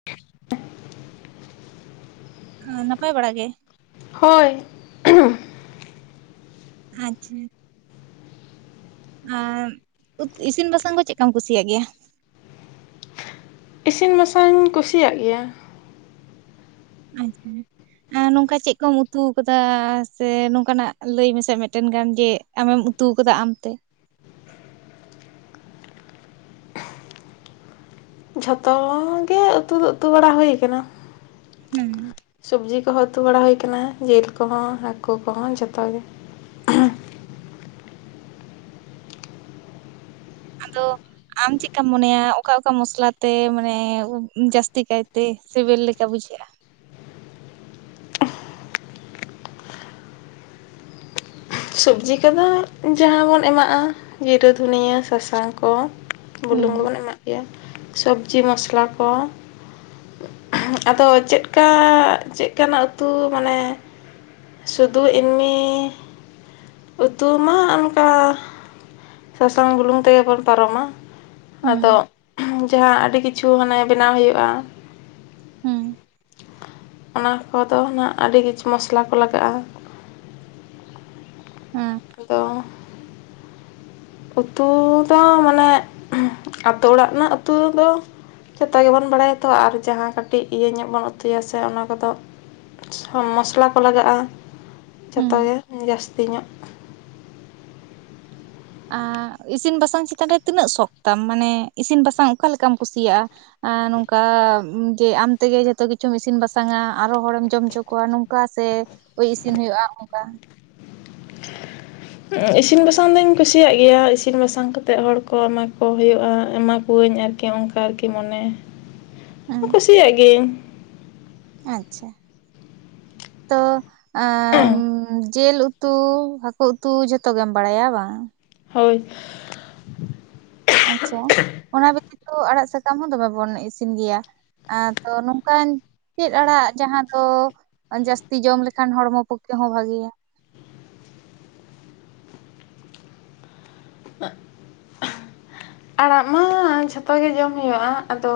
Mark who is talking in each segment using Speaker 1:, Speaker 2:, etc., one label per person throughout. Speaker 1: [inaudible]
Speaker 2: ᱦᱟᱸ ᱱᱟᱯᱟᱭ ᱵᱟᱲᱟ ᱜᱮ?
Speaker 1: ᱦᱳᱭ
Speaker 2: ᱟᱪᱪᱷᱟ ᱟᱸᱜ ᱩᱛᱽ ᱤᱥᱤᱱ ᱵᱟᱥᱟᱝ ᱠᱚ ᱪᱮᱜᱠᱟᱢ ᱠᱩᱥᱤᱭᱟᱜ ᱜᱮᱭᱟ?
Speaker 1: ᱤᱥᱤᱱ ᱵᱟᱥᱟᱝ ᱠᱩᱥᱤᱭᱟᱜ ᱜᱮᱭᱟ
Speaker 2: ᱟᱪᱪᱷᱟ ᱱᱚᱝᱠᱟ ᱪᱮᱜ ᱠᱚᱢ ᱩᱛᱩ ᱠᱟᱫᱟ ᱥᱮ ᱱᱚᱝᱠᱟᱱᱟᱜ ᱞᱟᱹᱭ ᱢᱮᱥᱮ ᱢᱤᱜᱴᱮᱱ ᱜᱟᱱ ᱡᱮ ᱟᱢᱮᱢ ᱩᱛᱩ ᱠᱟᱫᱟ ᱟᱢᱛᱮ
Speaker 1: ᱡᱷᱚᱛᱚᱻ ᱜᱮ ᱩᱛᱩ ᱫᱚ ᱩᱛᱩ ᱵᱟᱲᱟ ᱦᱩᱭ ᱠᱟᱱᱟ
Speaker 2: ᱦᱮᱸ
Speaker 1: ᱥᱚᱵᱡᱤ ᱠᱚᱦᱚ ᱛᱩ ᱵᱟᱲᱟ ᱦᱩᱭ ᱠᱟᱱᱟ ᱡᱮᱞ ᱠᱚᱦᱚᱸ ᱦᱟᱠᱳ ᱠᱚᱦᱚᱸ ᱡᱷᱚᱛᱚ ᱜᱮ
Speaker 2: ᱟᱫᱚ ᱟᱢ ᱪᱮᱜᱠᱟᱢ ᱢᱚᱱᱮᱭᱟ ᱚᱠᱟ ᱚᱠᱟ ᱢᱚᱥᱞᱟᱛᱮ ᱢᱟᱱᱮ ᱡᱟᱹᱥᱛᱤ ᱠᱟᱭᱛᱮ ᱥᱮᱵᱮᱞ ᱞᱮᱠᱟ ᱵᱩᱡᱷᱟᱹᱜᱼᱟ?
Speaker 1: ᱥᱚᱵᱡᱤ ᱠᱚᱫᱚ ᱡᱟᱦᱟᱸ ᱵᱚᱱ ᱮᱢᱟᱜᱼᱟ ᱡᱤᱨᱟᱹ ᱫᱷᱩᱱᱤᱭᱟᱹ ᱥᱟᱥᱟᱝ ᱠᱚ᱾
Speaker 2: ᱦᱩᱸ
Speaker 1: ᱵᱩᱞᱩᱝ ᱵᱚᱱ ᱮᱢᱟᱜ ᱜᱮᱭᱟ ᱥᱚᱵᱽᱡᱤ ᱢᱚᱥᱞᱟ ᱠᱚ᱾ ᱟᱫᱚ ᱪᱮᱫᱠᱟ ᱪᱮᱜ ᱠᱟᱱᱟᱜ ᱩᱛᱩ ᱢᱟᱱᱮ ᱥᱩᱫᱩ ᱮᱢᱱᱤ ᱩᱛᱩ ᱢᱟ ᱚᱱᱠᱟ ᱥᱟᱥᱟᱝ ᱵᱩᱞᱩᱝ ᱛᱮᱜᱮ ᱵᱚᱱ ᱯᱟᱨᱚᱢᱟ᱾
Speaker 2: ᱦᱩᱸ
Speaker 1: ᱟᱫᱚ ᱡᱟᱦᱟᱸ ᱟᱹᱰᱤ ᱠᱤᱪᱷᱩ ᱦᱟᱱᱮ ᱵᱮᱱᱟᱣ ᱦᱩᱭᱩᱜᱼᱟ᱾
Speaker 2: ᱦᱩᱸ᱾
Speaker 1: ᱚᱱᱟ ᱠᱚᱫᱚ ᱱᱟᱸᱜ ᱟᱹᱰᱤ ᱠᱤᱪᱷᱩ ᱢᱚᱥᱞᱟ ᱠᱚ ᱞᱟᱜᱟᱜᱼᱟ᱾
Speaker 2: ᱦᱮᱸ᱾
Speaker 1: ᱟᱫᱚ ᱩᱛᱩ ᱫᱚ ᱢᱟᱱᱮ ᱟᱛᱳ ᱚᱲᱟᱜ ᱨᱮᱱᱟᱜ ᱩᱛᱩ ᱫᱚ ᱡᱷᱚᱛᱚ ᱜᱮᱵᱚᱱ ᱵᱟᱲᱟᱭᱟ ᱛᱚ ᱟᱨ ᱡᱟᱦᱟᱸ ᱠᱟᱹᱴᱤᱡ ᱤᱭᱟᱹ ᱧᱚᱜ ᱵᱚᱱ ᱩᱛᱩᱭᱟ ᱥᱮ ᱚᱱᱟ ᱠᱚᱫᱚ ᱥᱚᱱ ᱢᱚᱥᱞᱟ ᱠᱚ ᱞᱟᱜᱟᱜᱼᱟ ᱡᱷᱚᱛᱚ
Speaker 2: ᱦᱩᱸ
Speaker 1: ᱜᱮ ᱡᱟᱹᱥᱛᱤ ᱧᱚᱜ᱾
Speaker 2: ᱟᱨ ᱤᱥᱤᱱ ᱵᱟᱥᱟᱝ ᱪᱮᱛᱟᱱ ᱨᱮ ᱛᱤᱱᱟᱹᱜ ᱥᱚᱠᱷᱛᱟᱢ ᱢᱟᱱᱮ ᱤᱥᱤᱱ ᱵᱟᱥᱟᱝ ᱚᱠᱟ ᱞᱮᱠᱟᱢ ᱠᱩᱥᱤᱭᱟᱜᱼᱟ? ᱟ ᱱᱚᱝᱠᱟ ᱡᱮ ᱟᱢᱛᱮᱜᱮ ᱡᱷᱚᱛᱚ ᱠᱤᱪᱷᱩᱢ ᱤᱥᱤᱱ ᱵᱟᱥᱟᱝᱼᱟ ᱟᱨᱚ ᱦᱚᱲᱮᱢ ᱡᱚᱢ ᱦᱚᱪᱚ ᱠᱚᱣᱟ ᱱᱚᱝ ᱠᱚᱣᱟ ᱥᱮ ᱳᱭ ᱤᱥᱤᱱ ᱦᱳᱭᱳᱜᱼᱟ ᱚᱝᱠᱟ᱾
Speaker 1: ᱤᱥᱤᱱ ᱵᱟᱥᱟᱝ ᱫᱩᱧ ᱠᱩᱥᱤᱭᱟᱜ ᱜᱮᱭᱟ ᱤᱥᱤᱱ ᱵᱟᱥᱟᱝ ᱠᱟᱛᱮᱜ ᱦᱚᱲ ᱠᱚ ᱮᱢᱟ ᱠᱚ ᱦᱳᱭᱳᱜᱼᱟ ᱮᱢᱟ ᱠᱩᱣᱟᱹᱧ ᱟᱨ ᱠᱤ ᱚᱝᱠᱟ ᱟᱨᱠᱤ ᱢᱚᱱᱮ᱾
Speaker 2: [inaudible]
Speaker 1: ᱠᱩᱥᱤᱭᱟᱜ ᱜᱤᱭᱟᱹᱧ᱾
Speaker 2: ᱟᱪᱪᱷᱟ ᱛᱚ ᱟᱢ ᱡᱮᱞ ᱩᱛᱩ ᱦᱟᱹᱠᱩ ᱩᱛᱩ ᱡᱷᱚᱛᱚ ᱜᱮᱢ ᱵᱟᱲᱟᱭᱟ ᱵᱟᱝ?
Speaker 1: ᱦᱳᱭ᱾
Speaker 2: ᱟᱪᱪᱷᱟ ᱚᱱᱟ ᱵᱮᱛᱤᱛᱚ ᱟᱲᱟᱜ ᱥᱟᱠᱟᱢ ᱦᱚᱸ ᱫᱚᱢᱮ ᱵᱚᱱ ᱤᱥᱤᱱ ᱜᱮᱭᱟ᱾ ᱟᱫᱚ ᱱᱚᱝᱠᱟᱱ ᱪᱮᱫ ᱟᱲᱟᱜ ᱡᱟᱦᱟᱸ ᱫᱚ ᱡᱟᱹᱥᱛᱤ ᱡᱚᱢ ᱞᱮᱠᱷᱟᱱ ᱦᱚᱲᱢᱚ ᱯᱚᱠᱠᱷᱮ ᱦᱚᱸ ᱵᱷᱟᱜᱮᱭᱟ?
Speaker 1: ᱟᱲᱟᱜ ᱢᱟ ᱡᱷᱚᱛᱚ ᱜᱮ ᱡᱚᱢ ᱦᱳᱭᱳᱜᱼᱟ ᱟᱫᱚ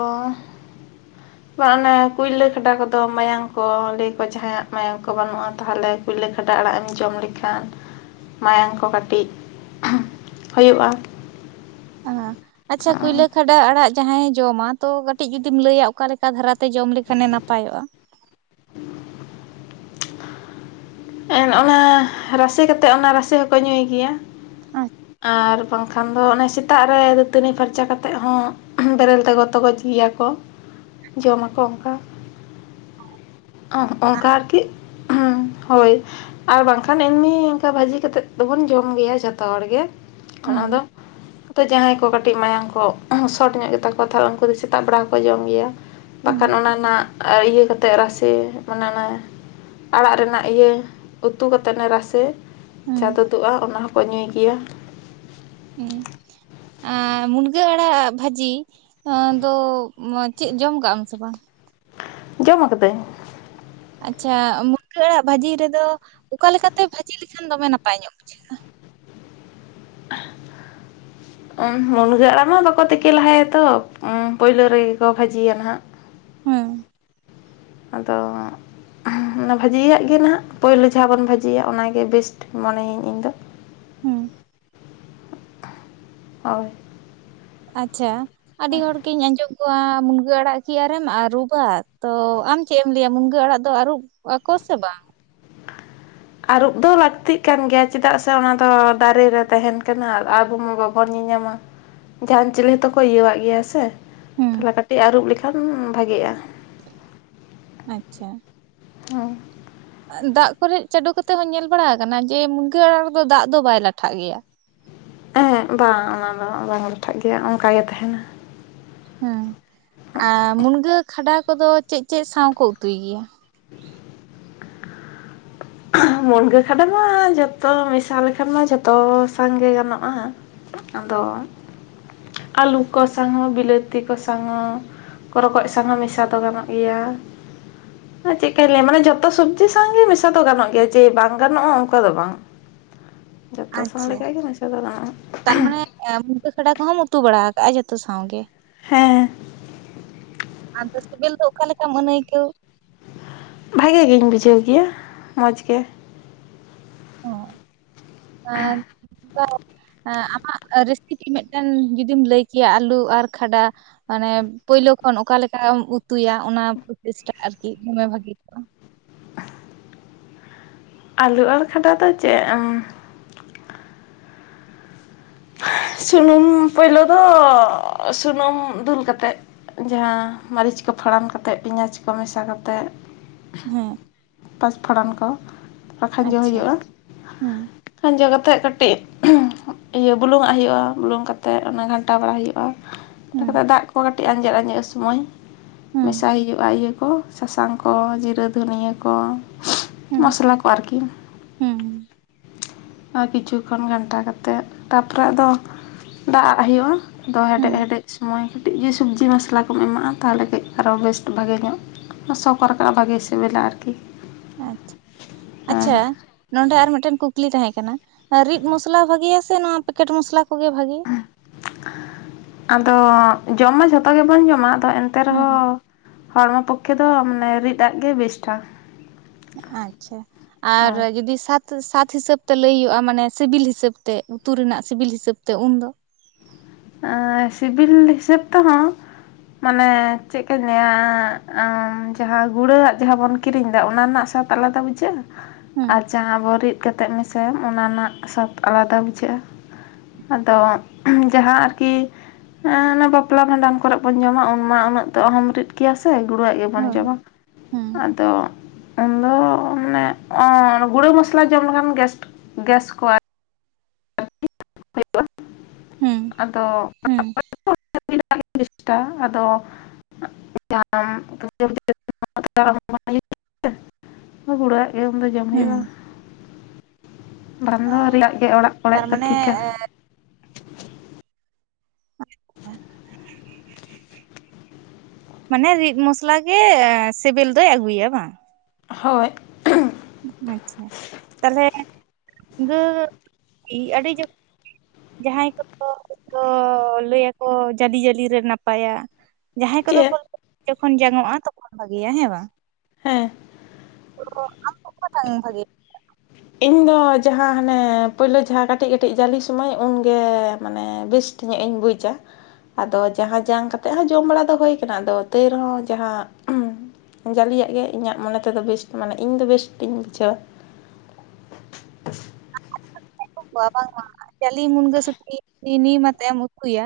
Speaker 2: [inaudible]
Speaker 1: ᱢᱟ ᱚᱱᱮ ᱠᱩᱭᱞᱟᱹ ᱠᱷᱟᱰᱟ ᱠᱚᱫᱚ ᱢᱟᱭᱟᱢ ᱠᱚ ᱞᱟᱹᱭᱠᱚ ᱡᱟᱦᱟᱸᱭᱟᱜ ᱢᱟᱭᱟᱢ ᱠᱚ ᱵᱟᱹᱱᱩᱜᱼᱟ ᱛᱟᱦᱚᱞᱮ ᱯᱩᱭᱞᱟᱹ ᱠᱷᱟᱰᱟ ᱟᱲᱟᱜ ᱮᱢ ᱡᱚᱢ ᱞᱮᱠᱷᱟᱱ ᱢᱟᱭᱟᱝ ᱠᱚ ᱠᱟᱹᱴᱤᱡ ᱦᱳᱭᱳᱜᱼᱟ᱾
Speaker 2: ᱟᱪᱪᱷᱟ ᱠᱩᱭᱞᱟᱹ ᱠᱷᱟᱰᱟ ᱟᱲᱟᱜ ᱡᱟᱦᱟᱸᱭᱮ ᱡᱚᱢᱟ ᱛᱚ ᱠᱟᱹᱴᱤᱡ ᱡᱩᱫᱤᱢ ᱞᱮᱭᱟ ᱚᱠᱟ ᱞᱮᱠᱟ ᱫᱷᱟᱨᱟᱛᱮ ᱡᱚᱢ ᱞᱮᱠᱷᱟᱱᱮ ᱱᱟᱯᱟᱭᱚᱜᱼᱟ?
Speaker 1: ᱚᱱᱟ ᱨᱟᱥᱮ ᱠᱟᱛᱮᱜ ᱚᱱᱟ ᱨᱟᱥᱮ ᱦᱚᱸᱠᱚ ᱧᱩᱭ ᱜᱮᱭᱟ᱾
Speaker 2: [unintelligible]
Speaker 1: ᱟᱨ ᱵᱟᱝᱠᱷᱟᱱ ᱫᱚ ᱚᱱᱮ ᱥᱮᱛᱟᱜ ᱨᱮ ᱫᱟᱹᱛᱟᱹᱱᱤ ᱯᱷᱟᱨᱪᱟ ᱠᱟᱛᱮᱜ ᱦᱚᱸ᱾ ᱵᱮᱨᱮᱞ ᱛᱮᱠᱚ ᱛᱚᱜᱚᱡ ᱜᱮᱭᱟ ᱠᱚ ᱡᱚᱢᱟ ᱠᱚ ᱚᱱᱠᱟ। ᱚᱸ ᱚᱱᱠᱟ ᱟᱨᱠᱤ ᱦᱳᱭ। ᱟᱨ ᱵᱟᱝᱠᱷᱟᱱ ᱮᱢᱱᱤ ᱚᱱᱠᱟ ᱵᱷᱟᱹᱡᱤ ᱠᱟᱛᱮᱫ ᱫᱚᱵᱚᱱ ᱡᱚᱢ ᱜᱮᱭᱟ ᱡᱚᱛᱚ ᱦᱚᱲᱜᱮ
Speaker 2: ᱟᱪᱪᱷᱟ
Speaker 1: ᱚᱱᱟ ᱫᱚ। ᱛᱮ ᱡᱟᱦᱟᱸᱭ ᱠᱚ ᱠᱟᱹᱴᱤᱡ ᱢᱟᱭᱟᱝ ᱠᱚ ᱥᱚᱴ ᱧᱚᱜ ᱜᱮᱛᱟ ᱠᱚᱣᱟ ᱛᱟᱦᱚᱞᱮ ᱩᱱᱠᱩ ᱫᱚ ᱥᱮᱛᱟᱜ ᱵᱮᱲᱟ ᱦᱚᱸᱠᱚ ᱡᱚᱢ ᱜᱮᱭᱟ। ᱵᱟᱠᱷᱟᱱ ᱚᱱᱟ ᱨᱮᱱᱟᱜ ᱤᱭᱟᱹ ᱠᱟᱛᱮᱫ ᱨᱟᱥᱮ ᱥᱮ ᱢᱟᱱᱮ ᱚᱱᱟ ᱟᱲᱟᱜ ᱨᱮᱱᱟᱜ ᱤᱭᱟᱹ ᱩᱛᱩ ᱠᱟᱛᱮᱜ ᱱᱟ ᱨᱟᱥᱮ᱾ ᱪᱟ ᱛᱚᱫᱩᱜᱼᱟ ᱚᱱᱟ ᱦᱚᱸᱠᱚ ᱧᱩᱭ ᱜᱮᱭᱟ।
Speaker 2: ᱦᱩᱸ। ᱟᱨ ᱢᱩᱱᱜᱟᱹ ᱟᱲᱟᱜ ᱵᱷᱟᱹᱡᱤ ᱫᱚ ᱪᱮᱫ ᱡᱚᱢ ᱠᱟᱜ ᱟᱢ ᱥᱮ ᱵᱟᱝ?
Speaker 1: ᱡᱚᱢ ᱟᱠᱟᱫᱟᱹᱧ᱾
Speaker 2: ᱟᱪᱪᱷᱟ ᱢᱩᱱᱜᱟᱹ ᱟᱲᱟᱜ ᱵᱷᱟᱹᱡᱤ ᱨᱮᱫᱚ ᱚᱠᱟ ᱞᱮᱠᱟᱛᱮ ᱵᱷᱟᱹᱡᱤ ᱞᱮᱠᱷᱟᱱ ᱫᱚᱢᱮ ᱱᱟᱯᱟᱭ ᱧᱚᱜ ᱵᱩᱡᱷᱟᱹᱜᱼᱟ? [inaudible]
Speaker 1: ᱢᱩᱱᱜᱟᱹ ᱟᱲᱟᱜ ᱢᱟ ᱵᱟᱠᱚ ᱛᱤᱠᱤ ᱞᱟᱦᱟᱭᱟ ᱛᱚ ᱩᱸᱢ ᱯᱳᱭᱞᱳ ᱨᱮᱜᱮ ᱠᱚ ᱵᱷᱟᱹᱡᱤᱭᱟ ᱱᱟᱦᱟᱜ।
Speaker 2: ᱦᱮᱸ᱾
Speaker 1: ᱟᱫᱚ ᱦᱟᱸᱜ ᱚᱱᱟ ᱵᱷᱟᱹᱡᱤᱭᱟᱜ ᱜᱮ ᱱᱟᱦᱟᱜ ᱯᱳᱭᱞᱳ ᱡᱟᱦᱟᱸ ᱵᱚᱱ ᱵᱷᱟᱹᱡᱤᱭᱟ ᱚᱱᱟᱜᱮ ᱵᱮᱥᱴ ᱢᱚᱱᱮᱭᱟᱹᱧ ᱤᱧ ᱫᱚ।
Speaker 2: ᱦᱮᱸ।
Speaker 1: ᱦᱳᱭ।
Speaker 2: ᱟᱪᱪᱷᱟ ᱟᱹᱰᱤ ᱦᱚᱲᱜᱤᱧ ᱟᱸᱡᱚᱢ ᱠᱚᱣᱟ ᱢᱩᱱᱜᱟᱹ ᱟᱲᱟᱜ ᱠᱤ ᱟᱨᱮᱢ ᱟᱹᱨᱩᱵᱟ ᱛᱚ ᱟᱢ ᱪᱮᱫ ᱮᱢ ᱞᱟᱹᱭᱟ ᱢᱩᱱᱜᱟᱹ ᱟᱲᱟᱜ ᱫᱚ ᱟᱹᱨᱩᱵ ᱟᱠᱚ ᱥᱮ ᱵᱟᱝ?
Speaker 1: ᱟᱹᱨᱩᱵ ᱫᱚ ᱞᱟᱹᱠᱛᱤᱜ ᱠᱟᱱ ᱜᱮᱭᱟ ᱪᱮᱫᱟᱜ ᱥᱮ ᱚᱱᱟ ᱫᱚ ᱫᱟᱨᱮ ᱨᱮ ᱛᱟᱦᱮᱸᱱ ᱠᱟᱱᱟ ᱟᱵᱚ ᱢᱟ ᱵᱟᱵ ᱵᱚᱱ ᱧᱮᱧᱟᱢᱟ, ᱡᱟᱦᱟᱱ ᱪᱤᱞᱤ ᱦᱚᱸᱛᱚ ᱠᱚ ᱤᱭᱟᱹᱣᱟᱜ ᱜᱮᱭᱟ ᱥᱮ?
Speaker 2: ᱦᱮᱸ
Speaker 1: ᱛᱟᱦᱚᱞᱮ ᱠᱟᱹᱴᱤᱡ ᱟᱹᱨᱩᱵ ᱞᱮᱠᱷᱟᱱ ᱵᱷᱟᱜᱮᱜᱼᱟ।
Speaker 2: ᱟᱪᱪᱷᱟ᱾
Speaker 1: ᱦᱩᱸ᱾
Speaker 2: ᱫᱟᱜ ᱠᱚᱨᱮᱫ ᱪᱟᱰᱩ ᱠᱟᱛᱮᱜ ᱦᱚᱸ ᱧᱮᱞ ᱵᱟᱲᱟᱣ ᱟᱠᱟᱱᱟ ᱡᱮ ᱢᱩᱱᱜᱟᱹ ᱟᱲᱟᱜ ᱨᱮᱫᱚ ᱫᱟᱜ ᱫᱚ ᱵᱟᱭ ᱞᱟᱴᱷᱟᱜ ᱜᱮᱭᱟ।
Speaker 1: ᱮᱦᱮᱸ, ᱵᱟᱝ ᱚᱱᱟ ᱫᱚ ᱵᱟᱝ ᱞᱟᱴᱷᱟᱜ ᱜᱮᱭᱟ ᱚᱱᱠᱟ ᱜᱮ ᱛᱟᱦᱮᱸᱱᱟ।
Speaker 2: ᱦᱮᱸ᱾ ᱟ ᱢᱩᱱᱜᱟᱹ ᱠᱷᱟᱰᱟ ᱠᱚᱫᱚ ᱪᱮᱫ ᱪᱮᱫ ᱥᱟᱶ ᱠᱚ ᱩᱛᱩᱭ ᱜᱮᱭᱟ?
Speaker 1: ᱢᱩᱱᱜᱟᱹ ᱠᱷᱟᱰᱟ ᱢᱟ ᱡᱷᱚᱛᱚ ᱢᱮᱥᱟ ᱞᱮᱠᱷᱟᱱ ᱢᱟ ᱡᱷᱚᱛᱚ ᱥᱟᱶᱜᱮ ᱜᱟᱱᱚᱜᱼᱟ। ᱟᱫᱚ, ᱟᱹᱞᱩ ᱠᱚ ᱥᱟᱣ ᱦᱚᱸ, ᱵᱤᱞᱟᱹᱛᱤ ᱠᱚ ᱥᱟᱣ ᱦᱚᱸ᱾ ᱠᱚ ᱨᱚᱠᱚᱡ ᱥᱟᱝ ᱦᱚᱸ ᱢᱮᱥᱟ ᱫᱚ ᱜᱟᱱᱚᱜ ᱜᱮᱭᱟ। ᱟᱨ ᱪᱮᱫ ᱠᱟ. ᱧ ᱞᱟᱹᱭᱟ ᱢᱟᱱᱮ ᱡᱷᱚᱛᱚ ᱥᱚᱵᱽᱡᱤ ᱥᱟᱝᱜᱮ ᱢᱮᱥᱟ ᱛᱚ ᱜᱟᱱᱚᱜ ᱜᱮᱭᱟ ᱡᱮ ᱵᱟᱝ ᱜᱟᱱᱚᱜᱼᱟ ᱚᱱᱠᱟ ᱫᱚ ᱵᱟᱝ। ᱡᱚᱛᱚ ᱥᱟᱝᱱ ᱞᱮᱠᱟ ᱜᱮ ᱢᱮᱥᱟᱹ ᱫᱚ ᱜᱟᱱᱚᱜ-ᱟ ᱦᱟᱸᱜ᱾
Speaker 2: ᱟ ᱢᱩᱱᱜᱟᱹ ᱠᱷᱟᱰᱟ ᱠᱚᱦᱚᱢ ᱩᱛᱩ ᱵᱟᱲᱟᱣ ᱟᱠᱟᱜ-ᱟ ᱡᱷᱚᱛᱚ ᱥᱟᱸᱶᱜ ᱜᱮ᱾
Speaker 1: ᱦᱮᱸ᱾
Speaker 2: ᱟᱫᱚ ᱥᱮᱵᱮᱞ ᱫᱚ ᱚᱠᱟ ᱞᱮᱠᱟᱢ ᱟᱹᱱᱟᱹᱭᱠᱟᱹᱣ?
Speaker 1: ᱵᱷᱟᱹᱜᱮ ᱜᱮᱧ ᱵᱩᱡᱷᱟᱹᱣ ᱜᱮᱭᱟ ᱢᱚᱡᱽ ᱜᱮ᱾
Speaker 2: ᱚ ᱟᱨ [unintelligible] ᱟ ᱟᱢᱟᱜ ᱨᱮᱥᱤᱯᱤ ᱢᱤᱫᱴᱮᱱ ᱡᱩᱫᱤᱢ ᱞᱟᱹᱭ ᱠᱮᱭᱟ ᱟᱞᱩ ᱟᱨ ᱠᱷᱟᱰᱟ ᱢᱟᱱᱮ ᱯᱳᱭᱞᱳ ᱠᱷᱚᱱ ᱚᱠᱟᱞᱮᱠᱟᱢ ᱩᱛᱩᱭᱟ ᱚᱱᱟ ᱯᱨᱚᱪᱮᱥᱴᱟᱷ ᱟᱨᱠᱤ ᱫᱚᱢᱮ ᱵᱷᱟᱜᱤ ᱠᱚᱜᱼᱟ᱾
Speaker 1: ᱟᱹᱞᱩ ᱟᱨ ᱠᱷᱟᱰᱟ ᱫᱚ ᱪᱮᱫ ᱩᱸ ᱥᱩᱱᱩᱢ ᱯᱳᱭᱞᱳ ᱫᱚ ᱥᱩᱱᱩᱢ ᱫᱩᱞ ᱠᱟᱛᱮᱫ ᱡᱟᱦᱟᱸ ᱢᱟᱹᱨᱤᱪ ᱠᱚ ᱯᱷᱚᱲᱟᱱ ᱠᱟᱛᱮᱫ, ᱯᱮᱸᱭᱟᱡᱽ ᱠᱚ ᱢᱮᱥᱟ ᱠᱟᱛᱮᱫ,
Speaker 2: ᱦᱮᱸ
Speaker 1: ᱯᱟᱸᱪ ᱯᱷᱚᱲᱟᱱ ᱠᱚ ᱠᱷᱟᱡᱚ
Speaker 2: ᱟᱪᱪᱷᱟ
Speaker 1: ᱦᱩᱭᱩᱜᱼᱟ᱾
Speaker 2: ᱦᱩᱸ
Speaker 1: ᱠᱷᱟᱸᱡᱚ ᱠᱟᱛᱮᱫ ᱠᱟᱹᱴᱤᱡ ᱤᱭᱟᱹ ᱵᱩᱞᱩᱝ ᱟᱜ ᱦᱩᱭᱩᱜᱼᱟ, ᱵᱩᱞᱩᱝ ᱠᱟᱛᱮᱫ ᱚᱱᱟ ᱜᱷᱟᱱᱴᱟ ᱵᱟᱲᱟ ᱦᱩᱭᱩᱜᱼᱟ᱾
Speaker 2: ᱦᱩᱸ
Speaker 1: ᱫᱟᱜ ᱠᱚ ᱠᱟᱹᱴᱤᱡ ᱟᱸᱡᱮᱫ ᱟᱸᱡᱮᱫ ᱥᱚᱢᱚᱭ
Speaker 2: ᱦᱩᱸ
Speaker 1: ᱢᱮᱥᱟᱭ ᱦᱩᱭᱩᱜᱼᱟ ᱤᱭᱟᱹ ᱠᱚ᱾ ᱥᱟᱥᱟᱝ ᱠᱚ, ᱡᱤᱨᱟᱹ ᱫᱷᱩᱱᱤᱭᱟᱹ ᱠᱚ ᱢᱚᱥᱞᱟ ᱠᱚ ᱟᱨᱠᱤ᱾
Speaker 2: ᱦᱮᱸ᱾
Speaker 1: ᱟᱨ ᱠᱤᱪᱷᱩ ᱠᱷᱚᱱ ᱜᱷᱟᱱᱴᱟ ᱠᱟᱛᱮᱫ ᱛᱟᱯᱚᱨᱮ ᱟᱫᱚ ᱫᱟᱜ ᱟᱜ ᱦᱩᱭᱩᱜᱼᱟ᱾ ᱫᱚ
Speaker 2: ᱦᱩᱸ
Speaker 1: ᱦᱮᱰᱮᱡ ᱦᱮᱰᱮᱡ ᱥᱚᱢᱚᱭ ᱠᱟᱹᱴᱤᱡ ᱜᱮ ᱥᱚᱵᱽᱡᱤ ᱢᱚᱥᱞᱟ ᱠᱚᱢ ᱮᱢᱟᱜᱼᱟ, ᱛᱟᱦᱚᱞᱮ ᱠᱟᱹᱡ ᱟᱨᱚ ᱵᱮᱥᱴ ᱵᱷᱟᱹᱜᱮ ᱧᱚᱜ, ᱥᱚ ᱠᱚ ᱨᱟᱠᱟᱵᱼᱟ, ᱵᱷᱟᱜᱮ ᱥᱤᱵᱤᱞᱟ ᱟᱨᱠᱤ᱾
Speaker 2: ᱟᱪᱪᱷᱟ᱾
Speaker 1: ᱟᱨ
Speaker 2: ᱟᱪᱪᱷᱟ ᱱᱚᱰᱮ ᱟᱨ ᱢᱤᱫᱴᱮᱱ ᱠᱩᱠᱞᱤ ᱛᱟᱦᱮᱸ ᱠᱟᱱᱟ ᱨᱤᱫ ᱢᱚᱥᱞᱟ ᱵᱷᱟᱜᱮᱭᱟ ᱥᱮ ᱱᱚᱶᱟ ᱯᱮᱠᱮᱴ ᱢᱚᱥᱞᱟ ᱠᱚᱜᱮ ᱵᱷᱟᱜᱮ?
Speaker 1: ᱟᱫᱚ ᱡᱚᱢ ᱢᱟ ᱡᱷᱚᱛᱚ ᱜᱮᱵᱚᱱ ᱡᱚᱢᱟ᱾ ᱫᱚ ᱮᱱᱛᱮ
Speaker 2: ᱦᱮᱸ
Speaker 1: ᱨᱮᱦᱚᱸ ᱦᱚᱬᱢᱚ ᱯᱚᱠᱷᱮ ᱫᱚ ᱢᱟᱱᱮ ᱨᱤᱫ ᱟᱜ ᱜᱮ ᱵᱮᱥᱴ-ᱟ᱾
Speaker 2: ᱟᱪᱪᱷᱟ ᱟᱨ
Speaker 1: ᱦᱳᱭ
Speaker 2: ᱡᱩᱫᱤ ᱥᱟᱛ- ᱥᱟᱛ ᱦᱤᱥᱟᱹᱵᱽ ᱛᱮ ᱞᱟᱹᱭ ᱦᱩᱭᱩᱜ-ᱟ, ᱢᱟᱱᱮ ᱥᱤᱵᱤᱞ ᱦᱤᱥᱟᱹᱵᱽ ᱛᱮ ᱩᱛᱩ ᱨᱮᱱᱟᱜ ᱥᱤᱵᱤᱞ ᱦᱤᱥᱟᱹᱵᱽ ᱛᱮ ᱩᱱᱫᱚ᱾
Speaker 1: ᱟᱸ ᱥᱤᱵᱤᱞ ᱦᱤᱥᱟᱹᱵᱽ ᱛᱮᱦᱚᱸ ᱢᱟᱱᱮ ᱪᱮᱫ ᱞᱮᱠᱟᱧ ᱞᱟᱹᱭᱟ ᱡᱟᱦᱟᱸ ᱜᱩᱲᱟᱹᱣᱟᱜ ᱡᱟᱦᱟᱸ ᱵᱚᱱ ᱠᱤᱨᱤᱧ ᱮᱫᱟ ᱚᱱᱟ ᱨᱮᱱᱟᱜ ᱥᱟᱛ ᱟᱞᱟᱫᱟ ᱵᱩᱡᱷᱟᱹᱜ-ᱟ
Speaker 2: ᱦᱮᱸ
Speaker 1: ᱟᱨ ᱡᱟᱦᱟᱸ ᱵᱚ ᱨᱤᱫ- ᱠᱟᱛᱮᱫ ᱢᱮᱥᱟᱭᱟᱢ, ᱚᱱᱟ ᱨᱮᱱᱟᱜ ᱥᱟᱫ ᱟᱞᱟᱫᱟ ᱵᱩᱡᱷᱟᱹᱜ-ᱟ, ᱟᱫᱚ ᱡᱟᱦᱟᱸ ᱟᱨᱠᱤ ᱚᱱᱟ ᱵᱟᱯᱞᱟ ᱵᱷᱟᱸᱰᱟᱱ ᱠᱚᱨᱮᱫ ᱵᱚᱱ ᱡᱚᱢᱟ ᱩᱱᱢᱟ ᱩᱱᱟᱹᱜ ᱫᱚ ᱟᱦᱚᱢ ᱨᱤᱫ ᱠᱮᱭᱟ ᱥᱮ ᱜᱩᱲᱟᱹᱣᱟᱜ ᱜᱮᱵᱚᱱ
Speaker 2: ᱦᱳᱭ
Speaker 1: ᱡᱚᱢᱟ᱾
Speaker 2: ᱦᱩᱸ
Speaker 1: ᱟᱫᱚ ᱩᱱᱫᱚ ᱢᱟᱱᱮ ᱜᱩᱲᱟᱹ ᱢᱚᱥᱞᱟ ᱡᱚᱢ ᱞᱮᱠᱷᱟᱱ ᱜᱮ ᱜᱮᱥᱴ ᱜᱮᱥ ᱠᱚ ᱟᱨ- [inaudible] ᱦᱩᱭᱩᱜ-ᱟ
Speaker 2: ᱦᱩᱸ
Speaker 1: ᱟᱫᱚ᱾
Speaker 2: ᱦᱩᱸ
Speaker 1: [inaudible] ᱟᱫᱚ [inaudible] ᱜᱩᱲᱟᱹᱣᱟᱜ ᱜᱮ ᱩᱱ ᱫᱚ ᱡᱚᱢ
Speaker 2: ᱦᱩᱸ
Speaker 1: ᱦᱩᱭᱩᱜ-ᱟ᱾ ᱵᱟᱝ ᱫᱚ ᱨᱤᱫ ᱨᱮᱭᱟᱜ ᱜᱮ ᱚᱲᱟᱜ ᱠᱚᱨᱮ
Speaker 2: ᱛᱟᱨ
Speaker 1: ᱫᱚ
Speaker 2: ᱢᱟᱱᱮ
Speaker 1: ᱴᱷᱤᱠᱟ
Speaker 2: ᱮᱸ [inaudible] ᱢᱟᱱᱮ ᱨᱤᱫ ᱢᱚᱥᱞᱟ ᱜᱮ ᱥᱤᱵᱤᱞ ᱫᱚᱭ ᱟᱹᱜᱩᱭᱟ ᱵᱟᱝ?
Speaker 1: ᱦᱳᱭ
Speaker 2: ᱟᱪᱪᱷᱟ ᱛᱟᱦᱚᱞᱮ [unintelligible] ᱟᱹᱰᱤ [inaudible] ᱡᱟᱦᱟᱸᱭ ᱠᱚᱫᱚ ᱞᱟᱹᱭᱟ ᱠᱚ ᱡᱟᱹᱞᱤ ᱡᱟᱹᱞᱤ ᱨᱮ ᱱᱟᱯᱟᱭᱟ᱾ ᱡᱟᱦᱟᱸᱭ ᱠᱚᱫᱚ
Speaker 1: ᱪᱮᱫ
Speaker 2: ᱠᱚ [unintelligible] ᱡᱚᱠᱷᱚᱱ ᱡᱟᱝᱚᱜ-ᱟ, ᱛᱚᱠᱷᱚᱱ ᱵᱷᱟᱹᱜᱮᱭᱟ ᱦᱮᱸ ᱵᱟᱝ?
Speaker 1: ᱦᱮᱸ
Speaker 2: [inaudible] ᱵᱟᱝ ᱵᱷᱟᱜᱮ
Speaker 1: ᱤᱧ ᱫᱚ ᱡᱟᱦᱟᱸ ᱦᱟᱱᱮ ᱯᱳᱭᱞᱳ ᱡᱟᱦᱟᱸ ᱠᱟᱹᱴᱤᱡ ᱠᱟᱹᱴᱤᱡ ᱡᱟᱹᱞᱤ ᱥᱳᱢᱚᱭ ᱩᱱᱜᱮ ᱢᱟᱱᱮ ᱵᱮᱥ ᱧᱟᱹᱜ ᱤᱧ ᱵᱩᱡᱟ᱾ ᱟᱫᱚ ᱡᱟᱦᱟᱸ ᱡᱟᱝ ᱠᱟᱛᱮᱜ ᱦᱚᱸ ᱡᱚᱢ ᱵᱟᱲᱟ ᱫᱚ ᱦᱩᱭ ᱠᱟᱱᱟ, ᱟᱫᱚ ᱛᱟᱹᱭ ᱨᱮᱦᱚᱸ ᱡᱟᱦᱟᱸ ᱡᱟᱞᱤᱭᱟᱜ ᱜᱮ ᱤᱧᱟᱹᱜ ᱢᱚᱱᱮ ᱛᱮᱫᱚ ᱵᱮᱥᱴ ᱢᱟᱱᱮ ᱤᱧ ᱫᱚ ᱵᱮᱥᱴ ᱤᱧ ᱵᱩᱡᱷᱟᱹᱣᱟ᱾ [unintelligible]
Speaker 2: ᱵᱟ ᱵᱟᱝᱟ, ᱡᱟᱞᱤ ᱢᱩᱱᱜᱟᱹ ᱥᱩᱴᱤ ᱱᱤᱢ ᱟᱛᱮ ᱮᱢ ᱩᱛᱩᱭᱟ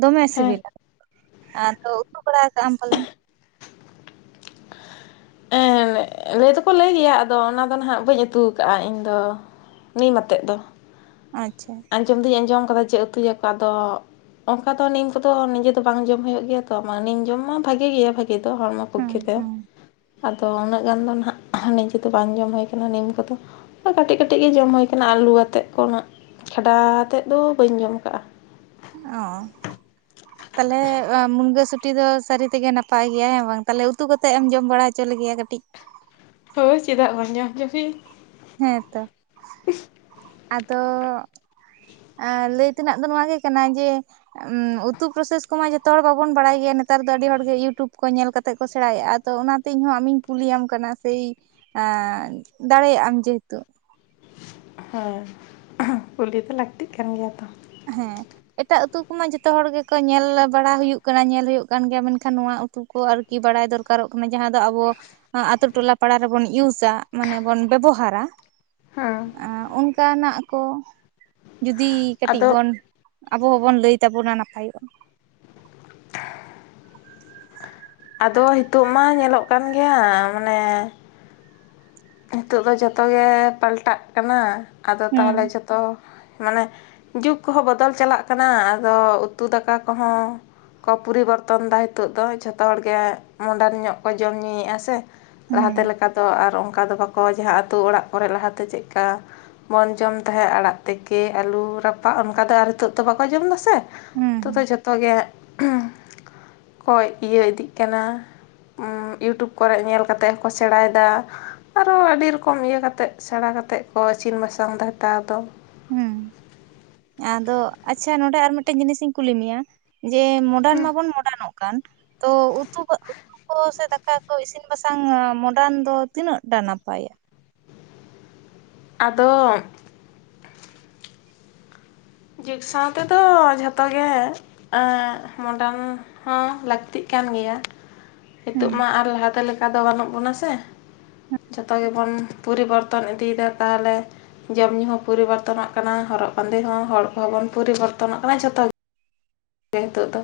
Speaker 2: ᱫᱚᱢᱮ
Speaker 1: ᱦᱮᱸ
Speaker 2: ᱥᱮᱵᱮᱞᱟ᱾ ᱟᱨ ᱛᱚ ᱩᱛᱩ ᱵᱟᱲᱟ ᱠᱟᱜ ᱟᱢ ᱯᱟᱞᱮᱱ?
Speaker 1: ᱦᱮᱸ ᱞᱟᱹᱭ ᱫᱚᱠᱚ ᱞᱟᱹᱭ ᱜᱮᱭᱟ, ᱟᱫᱚ ᱚᱱᱟ ᱫᱚ ᱱᱟᱦᱟᱜ ᱵᱟᱹᱧ ᱩᱛᱩ ᱟᱠᱟᱜ-ᱟ ᱤᱧᱫᱚ᱾ ᱱᱤᱢ ᱟᱛᱮᱫ ᱫᱚ᱾
Speaker 2: ᱟᱪᱪᱷᱟ
Speaker 1: ᱟᱸᱡᱚᱢ ᱫᱩᱧ ᱟᱸᱡᱚᱢ ᱠᱟᱫᱟ ᱡᱮ ᱩᱛᱩ ᱟᱠᱚ ᱟᱫᱚ᱾ ᱚᱱᱠᱟ ᱛᱚ ᱱᱤᱢ ᱠᱚᱫᱚ ᱱᱤᱡᱮ ᱫᱚ ᱵᱟᱝ ᱡᱚᱢ ᱦᱩᱭᱩᱜ ᱜᱮᱭᱟ ᱛᱚ, ᱢᱟᱱᱮ ᱱᱤᱢ ᱡᱚᱢ ᱢᱟ ᱵᱷᱟᱜᱮ ᱜᱮᱭᱟ ᱵᱷᱟᱜᱤ ᱫᱚ ᱦᱚᱲᱢᱚ
Speaker 2: ᱦᱩᱸ
Speaker 1: ᱯᱚᱠᱠᱷᱮ ᱛᱮ
Speaker 2: ᱦᱩᱸ
Speaker 1: ᱟᱫᱚ ᱩᱱᱟᱹᱜ ᱜᱟᱱ ᱫᱚ ᱱᱟᱦᱟᱜ ᱱᱤᱡᱮ ᱫᱚ ᱵᱟᱝ ᱡᱚᱢ ᱦᱩᱭ ᱠᱟᱱᱟ ᱱᱤᱢ ᱠᱚᱫᱚ᱾ ᱠᱟᱹᱴᱤᱡ ᱠᱟᱹᱴᱤᱡ ᱜᱮ ᱡᱚᱢ ᱦᱩᱭ ᱠᱟᱱᱟ, ᱟᱹᱞᱩ ᱟᱛᱮᱫ ᱠᱚ ᱦᱟᱸᱜ ᱠᱷᱟᱰᱟ ᱟᱛᱮᱫ ᱫᱚ ᱵᱟᱹᱧ ᱡᱚᱢ ᱠᱟᱜ-ᱟ᱾
Speaker 2: ᱚ ᱛᱟᱦᱚᱞᱮ ᱢᱩᱱᱜᱟᱹ ᱥᱩᱴᱤ ᱫᱚ ᱥᱟᱹᱨᱤ ᱛᱮᱜᱮ ᱱᱟᱯᱟᱭ ᱜᱮᱭᱟ ᱦᱮᱸ ᱵᱟᱝ ᱛᱟᱦᱚᱞᱮ ᱩᱛᱩ ᱠᱟᱛᱮᱫ ᱮᱢ ᱡᱚᱢ ᱵᱟᱲᱟ ᱦᱚᱪᱚ ᱞᱮᱜᱮᱭᱟ ᱠᱟᱹᱴᱤᱡ?
Speaker 1: ᱦᱳᱭ ᱪᱮᱫᱟᱜ ᱵᱟᱝ ᱡᱚᱢ ᱦᱚᱪᱚ ᱯᱮᱭᱤᱧ᱾
Speaker 2: ᱦᱮᱸᱛᱚ ᱟᱫᱚ᱾ ᱟᱨ ᱞᱟᱹᱭ ᱛᱮᱱᱟᱜ ᱫᱚ ᱱᱚᱣᱟ ᱜᱮ ᱠᱟᱱᱟ ᱡᱮ ᱩᱛᱩ ᱯᱨᱚᱥᱮᱥ ᱠᱚᱢᱟ ᱡᱚᱛᱚ ᱦᱚᱲ ᱵᱟᱵᱚᱱ ᱵᱟᱲᱟᱭ ᱜᱮᱭᱟ ᱾ ᱱᱮᱛᱟᱨ ᱫᱚ ᱟᱹᱰᱤ ᱦᱚᱲᱜᱮ ᱤᱭᱩᱴᱩᱵᱽ ᱠᱚ ᱧᱮᱞ ᱠᱟᱛᱮᱜ ᱠᱚ ᱥᱮᱬᱟᱭᱮᱫᱼᱟ ᱛᱚ ᱚᱱᱟᱛᱮ ᱤᱧᱦᱚᱸ ᱟᱢᱤᱧ ᱠᱩᱞᱤᱭᱟᱢ ᱠᱟᱱᱟ ᱥᱮᱭ ᱟᱸ ᱫᱟᱲᱮᱭᱟᱜ ᱟᱢ ᱡᱮᱦᱮᱛᱩ ᱾
Speaker 1: ᱦᱮᱸ, [inaudible] ᱠᱩᱞᱤ ᱫᱚ ᱞᱟᱠᱛᱤᱜ ᱠᱟᱱ ᱜᱮᱭᱟ ᱛᱚ ᱾
Speaker 2: ᱦᱮᱸ ᱾ ᱮᱴᱟᱜ ᱟᱹᱛᱩ ᱠᱚᱢᱟ ᱡᱷᱚᱛᱚ ᱦᱚᱲ ᱜᱮᱠᱚ ᱧᱮᱞ ᱵᱟᱲᱟ ᱦᱩᱭᱩᱜ ᱠᱟᱱᱟ ᱧᱮᱞ ᱦᱩᱭᱩᱜ ᱠᱟᱱ ᱜᱮᱭᱟ ᱢᱮᱱᱠᱷᱟᱱ ᱱᱚᱣᱟ ᱩᱛᱩ ᱠᱚ ᱟᱨᱠᱤ ᱵᱟᱲᱟᱭ ᱫᱚᱨᱠᱟᱨᱚᱜ ᱠᱟᱱᱟ ᱡᱟᱦᱟᱸ ᱫᱚ ᱟᱵᱚ ᱟᱸ ᱟᱛᱳ ᱴᱚᱞᱟ ᱯᱟᱲᱟ ᱨᱮᱵᱚᱱ ᱤᱭᱩᱥᱟ ᱢᱟᱱᱮ ᱵᱚᱱ ᱵᱮᱵᱚᱦᱟᱨᱟ ᱾
Speaker 1: ᱦᱮᱸ
Speaker 2: ᱮᱸ ᱚᱱᱠᱟᱱᱟᱜ ᱠᱚ ᱡᱩᱫᱤ ᱠᱟᱹᱴᱤᱡ
Speaker 1: ᱟᱫᱚ
Speaker 2: ᱵᱚᱱ ᱟᱵᱚ ᱦᱚᱵᱚᱱ ᱞᱟᱹᱭ ᱛᱟᱵᱚᱱᱟ ᱱᱟᱯᱟᱭᱚᱜᱼᱟ᱾
Speaker 1: ᱟᱫᱚ ᱦᱤᱛᱚᱜ ᱢᱟ ᱧᱮᱞᱚᱜ ᱠᱟᱱ ᱜᱮᱭᱟ ᱢᱟᱱᱮ ᱱᱤᱛᱚᱜ ᱫᱚ ᱡᱚᱛᱚ ᱜᱮ ᱯᱟᱞᱴᱟᱜ ᱠᱟᱱᱟ, ᱟᱫᱚ ᱛᱟᱦᱚᱞᱮ
Speaker 2: ᱦᱩᱸ
Speaker 1: ᱡᱚᱛᱚ ᱢᱟᱱᱮ ᱡᱩᱜᱽ ᱠᱚᱦᱚᱸ ᱵᱚᱫᱚᱞ ᱪᱟᱞᱟᱜ ᱠᱟᱱᱟ, ᱟᱫᱚ ᱩᱛᱩ ᱫᱟᱠᱟ ᱠᱚᱦᱚᱸ ᱠᱚ ᱯᱚᱨᱤᱵᱚᱨᱛᱚᱱ ᱫᱟ ᱦᱤᱛᱚᱜ ᱫᱚ ᱡᱷᱚᱛᱚ ᱦᱚᱲᱜᱮ ᱢᱚᱰᱟᱨᱱ ᱧᱚᱜ ᱠᱚ ᱡᱚᱢ ᱧᱩᱭᱮᱜᱼᱟ ᱥᱮ ᱾
Speaker 2: ᱦᱩᱸ
Speaker 1: ᱞᱟᱦᱟᱛᱮ ᱞᱮᱠᱟ ᱫᱚ ᱟᱨ ᱚᱱᱠᱟ ᱫᱚ ᱵᱟᱠᱚ ᱡᱟᱦᱟᱸ ᱟᱹᱛᱳ ᱚᱲᱟᱜ ᱠᱚᱨᱮᱜ ᱞᱟᱦᱟᱛᱮ ᱪᱮᱫ ᱞᱮᱠᱟ ᱵᱚᱱ ᱡᱚᱢ ᱛᱟᱦᱮᱸᱜ ᱟᱲᱟᱜ ᱛᱮᱠᱮ, ᱟᱹᱞᱩ ᱨᱟᱯᱟᱜ ᱚᱱᱠᱟ ᱫᱚ ᱟᱨ ᱦᱤᱛᱚᱜ ᱫᱚ ᱵᱟᱠᱚ ᱡᱚᱢ ᱫᱟ‌ ᱥᱮ!
Speaker 2: ᱦᱩᱸ
Speaker 1: ᱱᱤᱛᱚᱜ ᱫᱚ
Speaker 2: ᱦᱩᱸ
Speaker 1: ᱡᱷᱚᱛᱚ ᱜᱮ
Speaker 2: [inaudible]
Speaker 1: ᱠᱚᱭ ᱤᱭᱟᱹ ᱤᱫᱤᱜ ᱠᱟᱱᱟ ᱾ ᱩᱸ ᱤᱭᱩᱴᱩᱵᱽ ᱠᱚᱨᱮᱜ ᱧᱮᱞ ᱠᱟᱛᱮᱜ ᱦᱚᱸᱠᱚ ᱥᱮᱬᱟᱭᱮᱫᱟ ᱾ ᱟᱨᱚ ᱟᱹᱰᱤ ᱨᱚᱠᱚᱢ ᱤᱭᱟᱹ ᱠᱟᱛᱮᱫ ᱥᱮᱬᱟ ᱠᱟᱛᱮᱫ ᱠᱚ ᱤᱥᱤᱱ ᱵᱟᱥᱟᱝ ᱫᱟ ᱦᱮᱛᱟᱨ ᱫᱚ ᱾
Speaker 2: ᱦᱩᱸ, ᱟᱫᱚ ᱟᱪᱪᱷᱟ ᱱᱚᱸᱰᱮ ᱟᱨ ᱢᱤᱫᱴᱮᱱ ᱡᱤᱱᱤᱥ ᱤᱧ ᱠᱩᱞᱤ ᱢᱮᱭᱟ, ᱡᱮ ᱢᱚᱰᱟᱨᱱ
Speaker 1: ᱦᱮᱸ
Speaker 2: ᱢᱟᱵᱚᱱ ᱢᱚᱰᱟᱨᱱᱚᱜ ᱠᱟᱱ, ᱛᱚ ᱩᱛᱩ ᱩᱛᱩ ᱠᱚ ᱥᱮ ᱫᱟᱠᱟ ᱠᱚ ᱤᱥᱤᱱ ᱵᱟᱥᱟᱝ ᱢᱚᱰᱟᱱ ᱫᱚ ᱛᱤᱱᱟᱹᱜ ᱴᱟ ᱱᱟᱯᱟᱭᱟ?
Speaker 1: ᱟᱫᱚ ᱡᱩᱜᱽ ᱥᱟᱶ ᱛᱮᱫᱚ ᱡᱷᱚᱛᱚ ᱜᱮ ᱮᱸᱻ ᱢᱚᱰᱟᱨᱱ ᱦᱚᱸ ᱞᱟᱹᱠᱛᱤᱜ ᱠᱟᱱ ᱜᱮᱭᱟ ᱾
Speaker 2: ᱦᱩᱸ
Speaker 1: ᱦᱤᱛᱚᱜ ᱢᱟ ᱟᱨ ᱞᱟᱦᱟᱛᱮ ᱞᱮᱠᱟ ᱫᱚ ᱵᱟᱹᱱᱩᱜ ᱵᱚᱱᱟ ᱥᱮ ᱾ ᱡᱷᱚᱛᱚ ᱜᱮᱵᱚᱱ ᱯᱚᱨᱤᱵᱚᱨᱛᱚᱱ ᱤᱫᱤᱭᱮᱫᱟ ᱛᱟᱦᱟᱞᱮ ᱾ ᱡᱚᱢ ᱧᱩ ᱦᱚᱸ ᱯᱚᱨᱤᱵᱚᱨᱛᱚᱱᱚᱜ ᱠᱟᱱᱟ, ᱦᱚᱨᱚᱜ ᱵᱟᱸᱫᱮ ᱦᱚᱸ, ᱦᱚᱲ ᱠᱚᱦᱚᱸ ᱵᱚᱱ ᱯᱚᱨᱤᱵᱚᱨᱛᱚᱱᱚᱜ ᱠᱟᱱᱟ ᱡᱷᱚᱛᱚ ᱜᱮ ᱱᱤᱛᱚᱜ ᱫᱚ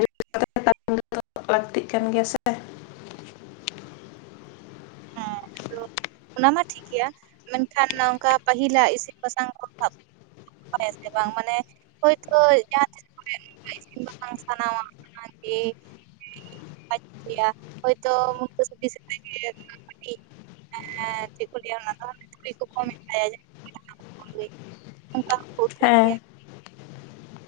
Speaker 1: [unintelligible] ᱞᱟᱹᱠᱛᱤᱜ ᱠᱟᱱ ᱜᱮᱭᱟ ᱥᱮ!
Speaker 2: ᱦᱮᱸ ᱟᱫᱚ ᱚᱱᱟ ᱢᱟ ᱴᱷᱤᱠ ᱜᱮᱭᱟ, ᱢᱮᱱᱠᱷᱟᱱ ᱱᱚᱝᱠᱟ ᱯᱟᱹᱦᱤᱞᱟᱜ ᱤᱥᱤᱱ ᱵᱟᱥᱟᱝ ᱠᱚ ᱥᱟᱵ [unintelligible] ᱥᱮ ᱵᱟᱝ ᱢᱟᱱᱮ ᱦᱳᱭᱛᱳ ᱡᱟᱦᱟᱸ ᱛᱤᱥ ᱠᱚᱨᱮ ᱱᱚᱝᱠᱟ ᱤᱥᱤᱱ ᱵᱟᱥᱟᱝ ᱥᱟᱱᱟᱣᱟ ᱚᱱᱟ ᱜᱮ [inaudible] ᱦᱚᱭᱛᱚ ᱢᱩᱱᱜᱟᱹ ᱥᱩᱴᱤ [inaudible] ᱦᱮᱸᱻ ᱪᱮᱫ ᱠᱚ ᱞᱟᱹᱭᱟ ᱚᱱᱟ ᱫᱚ, ᱥᱩᱠᱨᱤ ᱠᱚᱠᱚ ᱢᱮᱛᱟᱭᱟ [inaudible] ᱢᱩᱱᱜᱟᱹᱭ ᱩᱱᱠᱟ‌ ᱦᱚᱸᱠᱚ ᱩᱛᱩᱭ ᱜᱮᱭᱟ
Speaker 1: ᱦᱮᱸ
Speaker 2: ᱾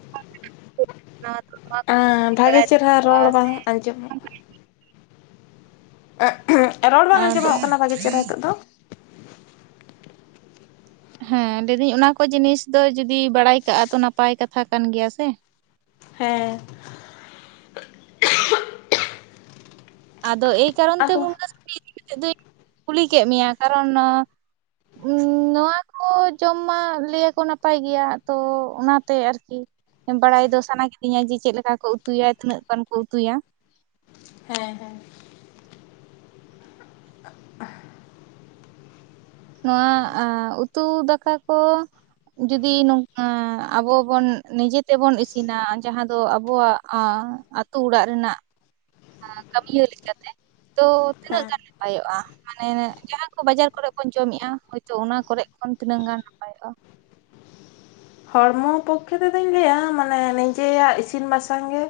Speaker 2: [inaudible]
Speaker 1: ᱦᱮᱸ ᱵᱷᱟᱜᱮ
Speaker 2: ᱵᱟᱲᱟᱭ
Speaker 1: ᱪᱮᱨᱦᱟ ᱨᱚᱲ
Speaker 2: ᱛᱟᱠᱚᱣᱟ ᱥᱮ
Speaker 1: ᱵᱟᱝ ᱟᱸᱡᱚᱢᱚᱜ [inaudible] ᱨᱚᱲ ᱵᱟᱝ
Speaker 2: ᱟᱫᱚ
Speaker 1: ᱟᱸᱡᱚᱢᱚᱜ ᱠᱟᱱᱟ ᱵᱷᱟᱜᱮ ᱪᱮᱨᱦᱟ ᱦᱮᱛᱚᱜ ᱫᱚ ᱾
Speaker 2: ᱦᱮᱸ ᱞᱟᱹᱭ ᱫᱟᱹᱧ ᱚᱱᱟ ᱠᱚ ᱡᱤᱱᱤᱥ ᱫᱚ ᱡᱩᱫᱤ ᱵᱟᱲᱟᱭ ᱠᱟᱜᱼᱟ ᱛᱚ ᱱᱟᱯᱟᱭ ᱠᱟᱛᱷᱟ ᱠᱟᱱ ᱜᱮᱭᱟ ᱥᱮ ᱾
Speaker 1: ᱦᱮᱸ᱾
Speaker 2: ᱟᱫᱚ ᱮᱭ ᱠᱟᱨᱚᱱ ᱛᱮ
Speaker 1: ᱟᱫᱚ
Speaker 2: ᱢᱩᱱᱜᱟᱹ ᱥᱩᱴᱤ ᱤᱫᱤ ᱠᱟᱛᱮᱜ ᱫᱩᱧ ᱠᱩᱞᱤ ᱠᱮᱜ ᱢᱮᱭᱟ, ᱠᱟᱨᱚᱱ ᱩᱸᱻ ᱱᱚᱣᱟ ᱠᱚ ᱡᱚᱢ ᱢᱟ ᱞᱟᱹᱭ ᱟᱠᱚ ᱱᱟᱯᱟᱭ ᱜᱮᱭᱟ, ᱛᱚ ᱚᱱᱟ ᱛᱮ ᱟᱨᱠᱤ ᱵᱟᱲᱟᱭ ᱫᱚ ᱥᱟᱱᱟ ᱠᱤᱫᱤᱧᱟ ᱡᱮ, ᱪᱮᱫ ᱞᱮᱠᱟ ᱠᱚ ᱩᱛᱩᱭᱟ? ᱛᱤᱱᱟᱹᱜ ᱜᱟᱱ ᱠᱚ ᱩᱛᱩᱭᱟ?
Speaker 1: ᱦᱮᱸ ᱦᱮᱸ᱾
Speaker 2: ᱱᱚᱣᱟ ᱮ ᱩᱛᱩ ᱫᱟᱠᱟ ᱠᱚ ᱡᱩᱫᱤ ᱱᱚᱝᱠᱟ ᱟᱵᱚ ᱵᱚᱱ ᱱᱤᱡᱮ ᱛᱮᱵᱚᱱ ᱤᱥᱤᱱᱟ ᱡᱟᱦᱟᱸ ᱫᱚ ᱟᱵᱚᱣᱟᱜ ᱟ ᱟᱹᱛᱩ ᱚᱲᱟᱜ ᱨᱮᱱᱟᱜ ᱠᱟᱹᱢᱤᱭᱟᱹ ᱞᱮᱠᱟᱛᱮ ᱛᱚ ᱛᱤᱱᱟᱹᱜ
Speaker 1: ᱦᱮᱸ
Speaker 2: ᱜᱟᱱ ᱱᱟᱯᱟᱭᱚᱜᱼᱟ? ᱢᱟᱱᱮ ᱡᱟᱦᱟᱸ ᱠᱚ ᱵᱟᱡᱟᱨ ᱠᱚᱨᱮ ᱵᱚᱱ ᱡᱚᱢᱮᱜᱼᱟ, ᱦᱚᱭᱛᱚ ᱚᱱᱟ ᱠᱚᱨᱮ ᱠᱷᱚᱱ ᱛᱤᱱᱟᱹᱜ ᱜᱟᱱ ᱱᱟᱯᱟᱭᱚᱜᱼᱟ?
Speaker 1: ᱦᱚᱲᱢᱚ ᱯᱚᱠᱠᱷᱮ ᱛᱮᱫᱚᱧ ᱞᱟᱹᱭᱟ ᱢᱟᱱᱮ ᱱᱤᱡᱮᱭᱟᱜ ᱤᱥᱤᱱ ᱵᱟᱥᱟᱝ ᱜᱮ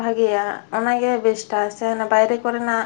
Speaker 1: ᱵᱷᱟᱜᱭᱟ ᱚᱱᱟᱜᱮ ᱵᱮᱥᱴᱼᱟ ᱥᱮ ᱵᱟᱭᱨᱮ ᱠᱚᱨᱮᱱᱟᱜ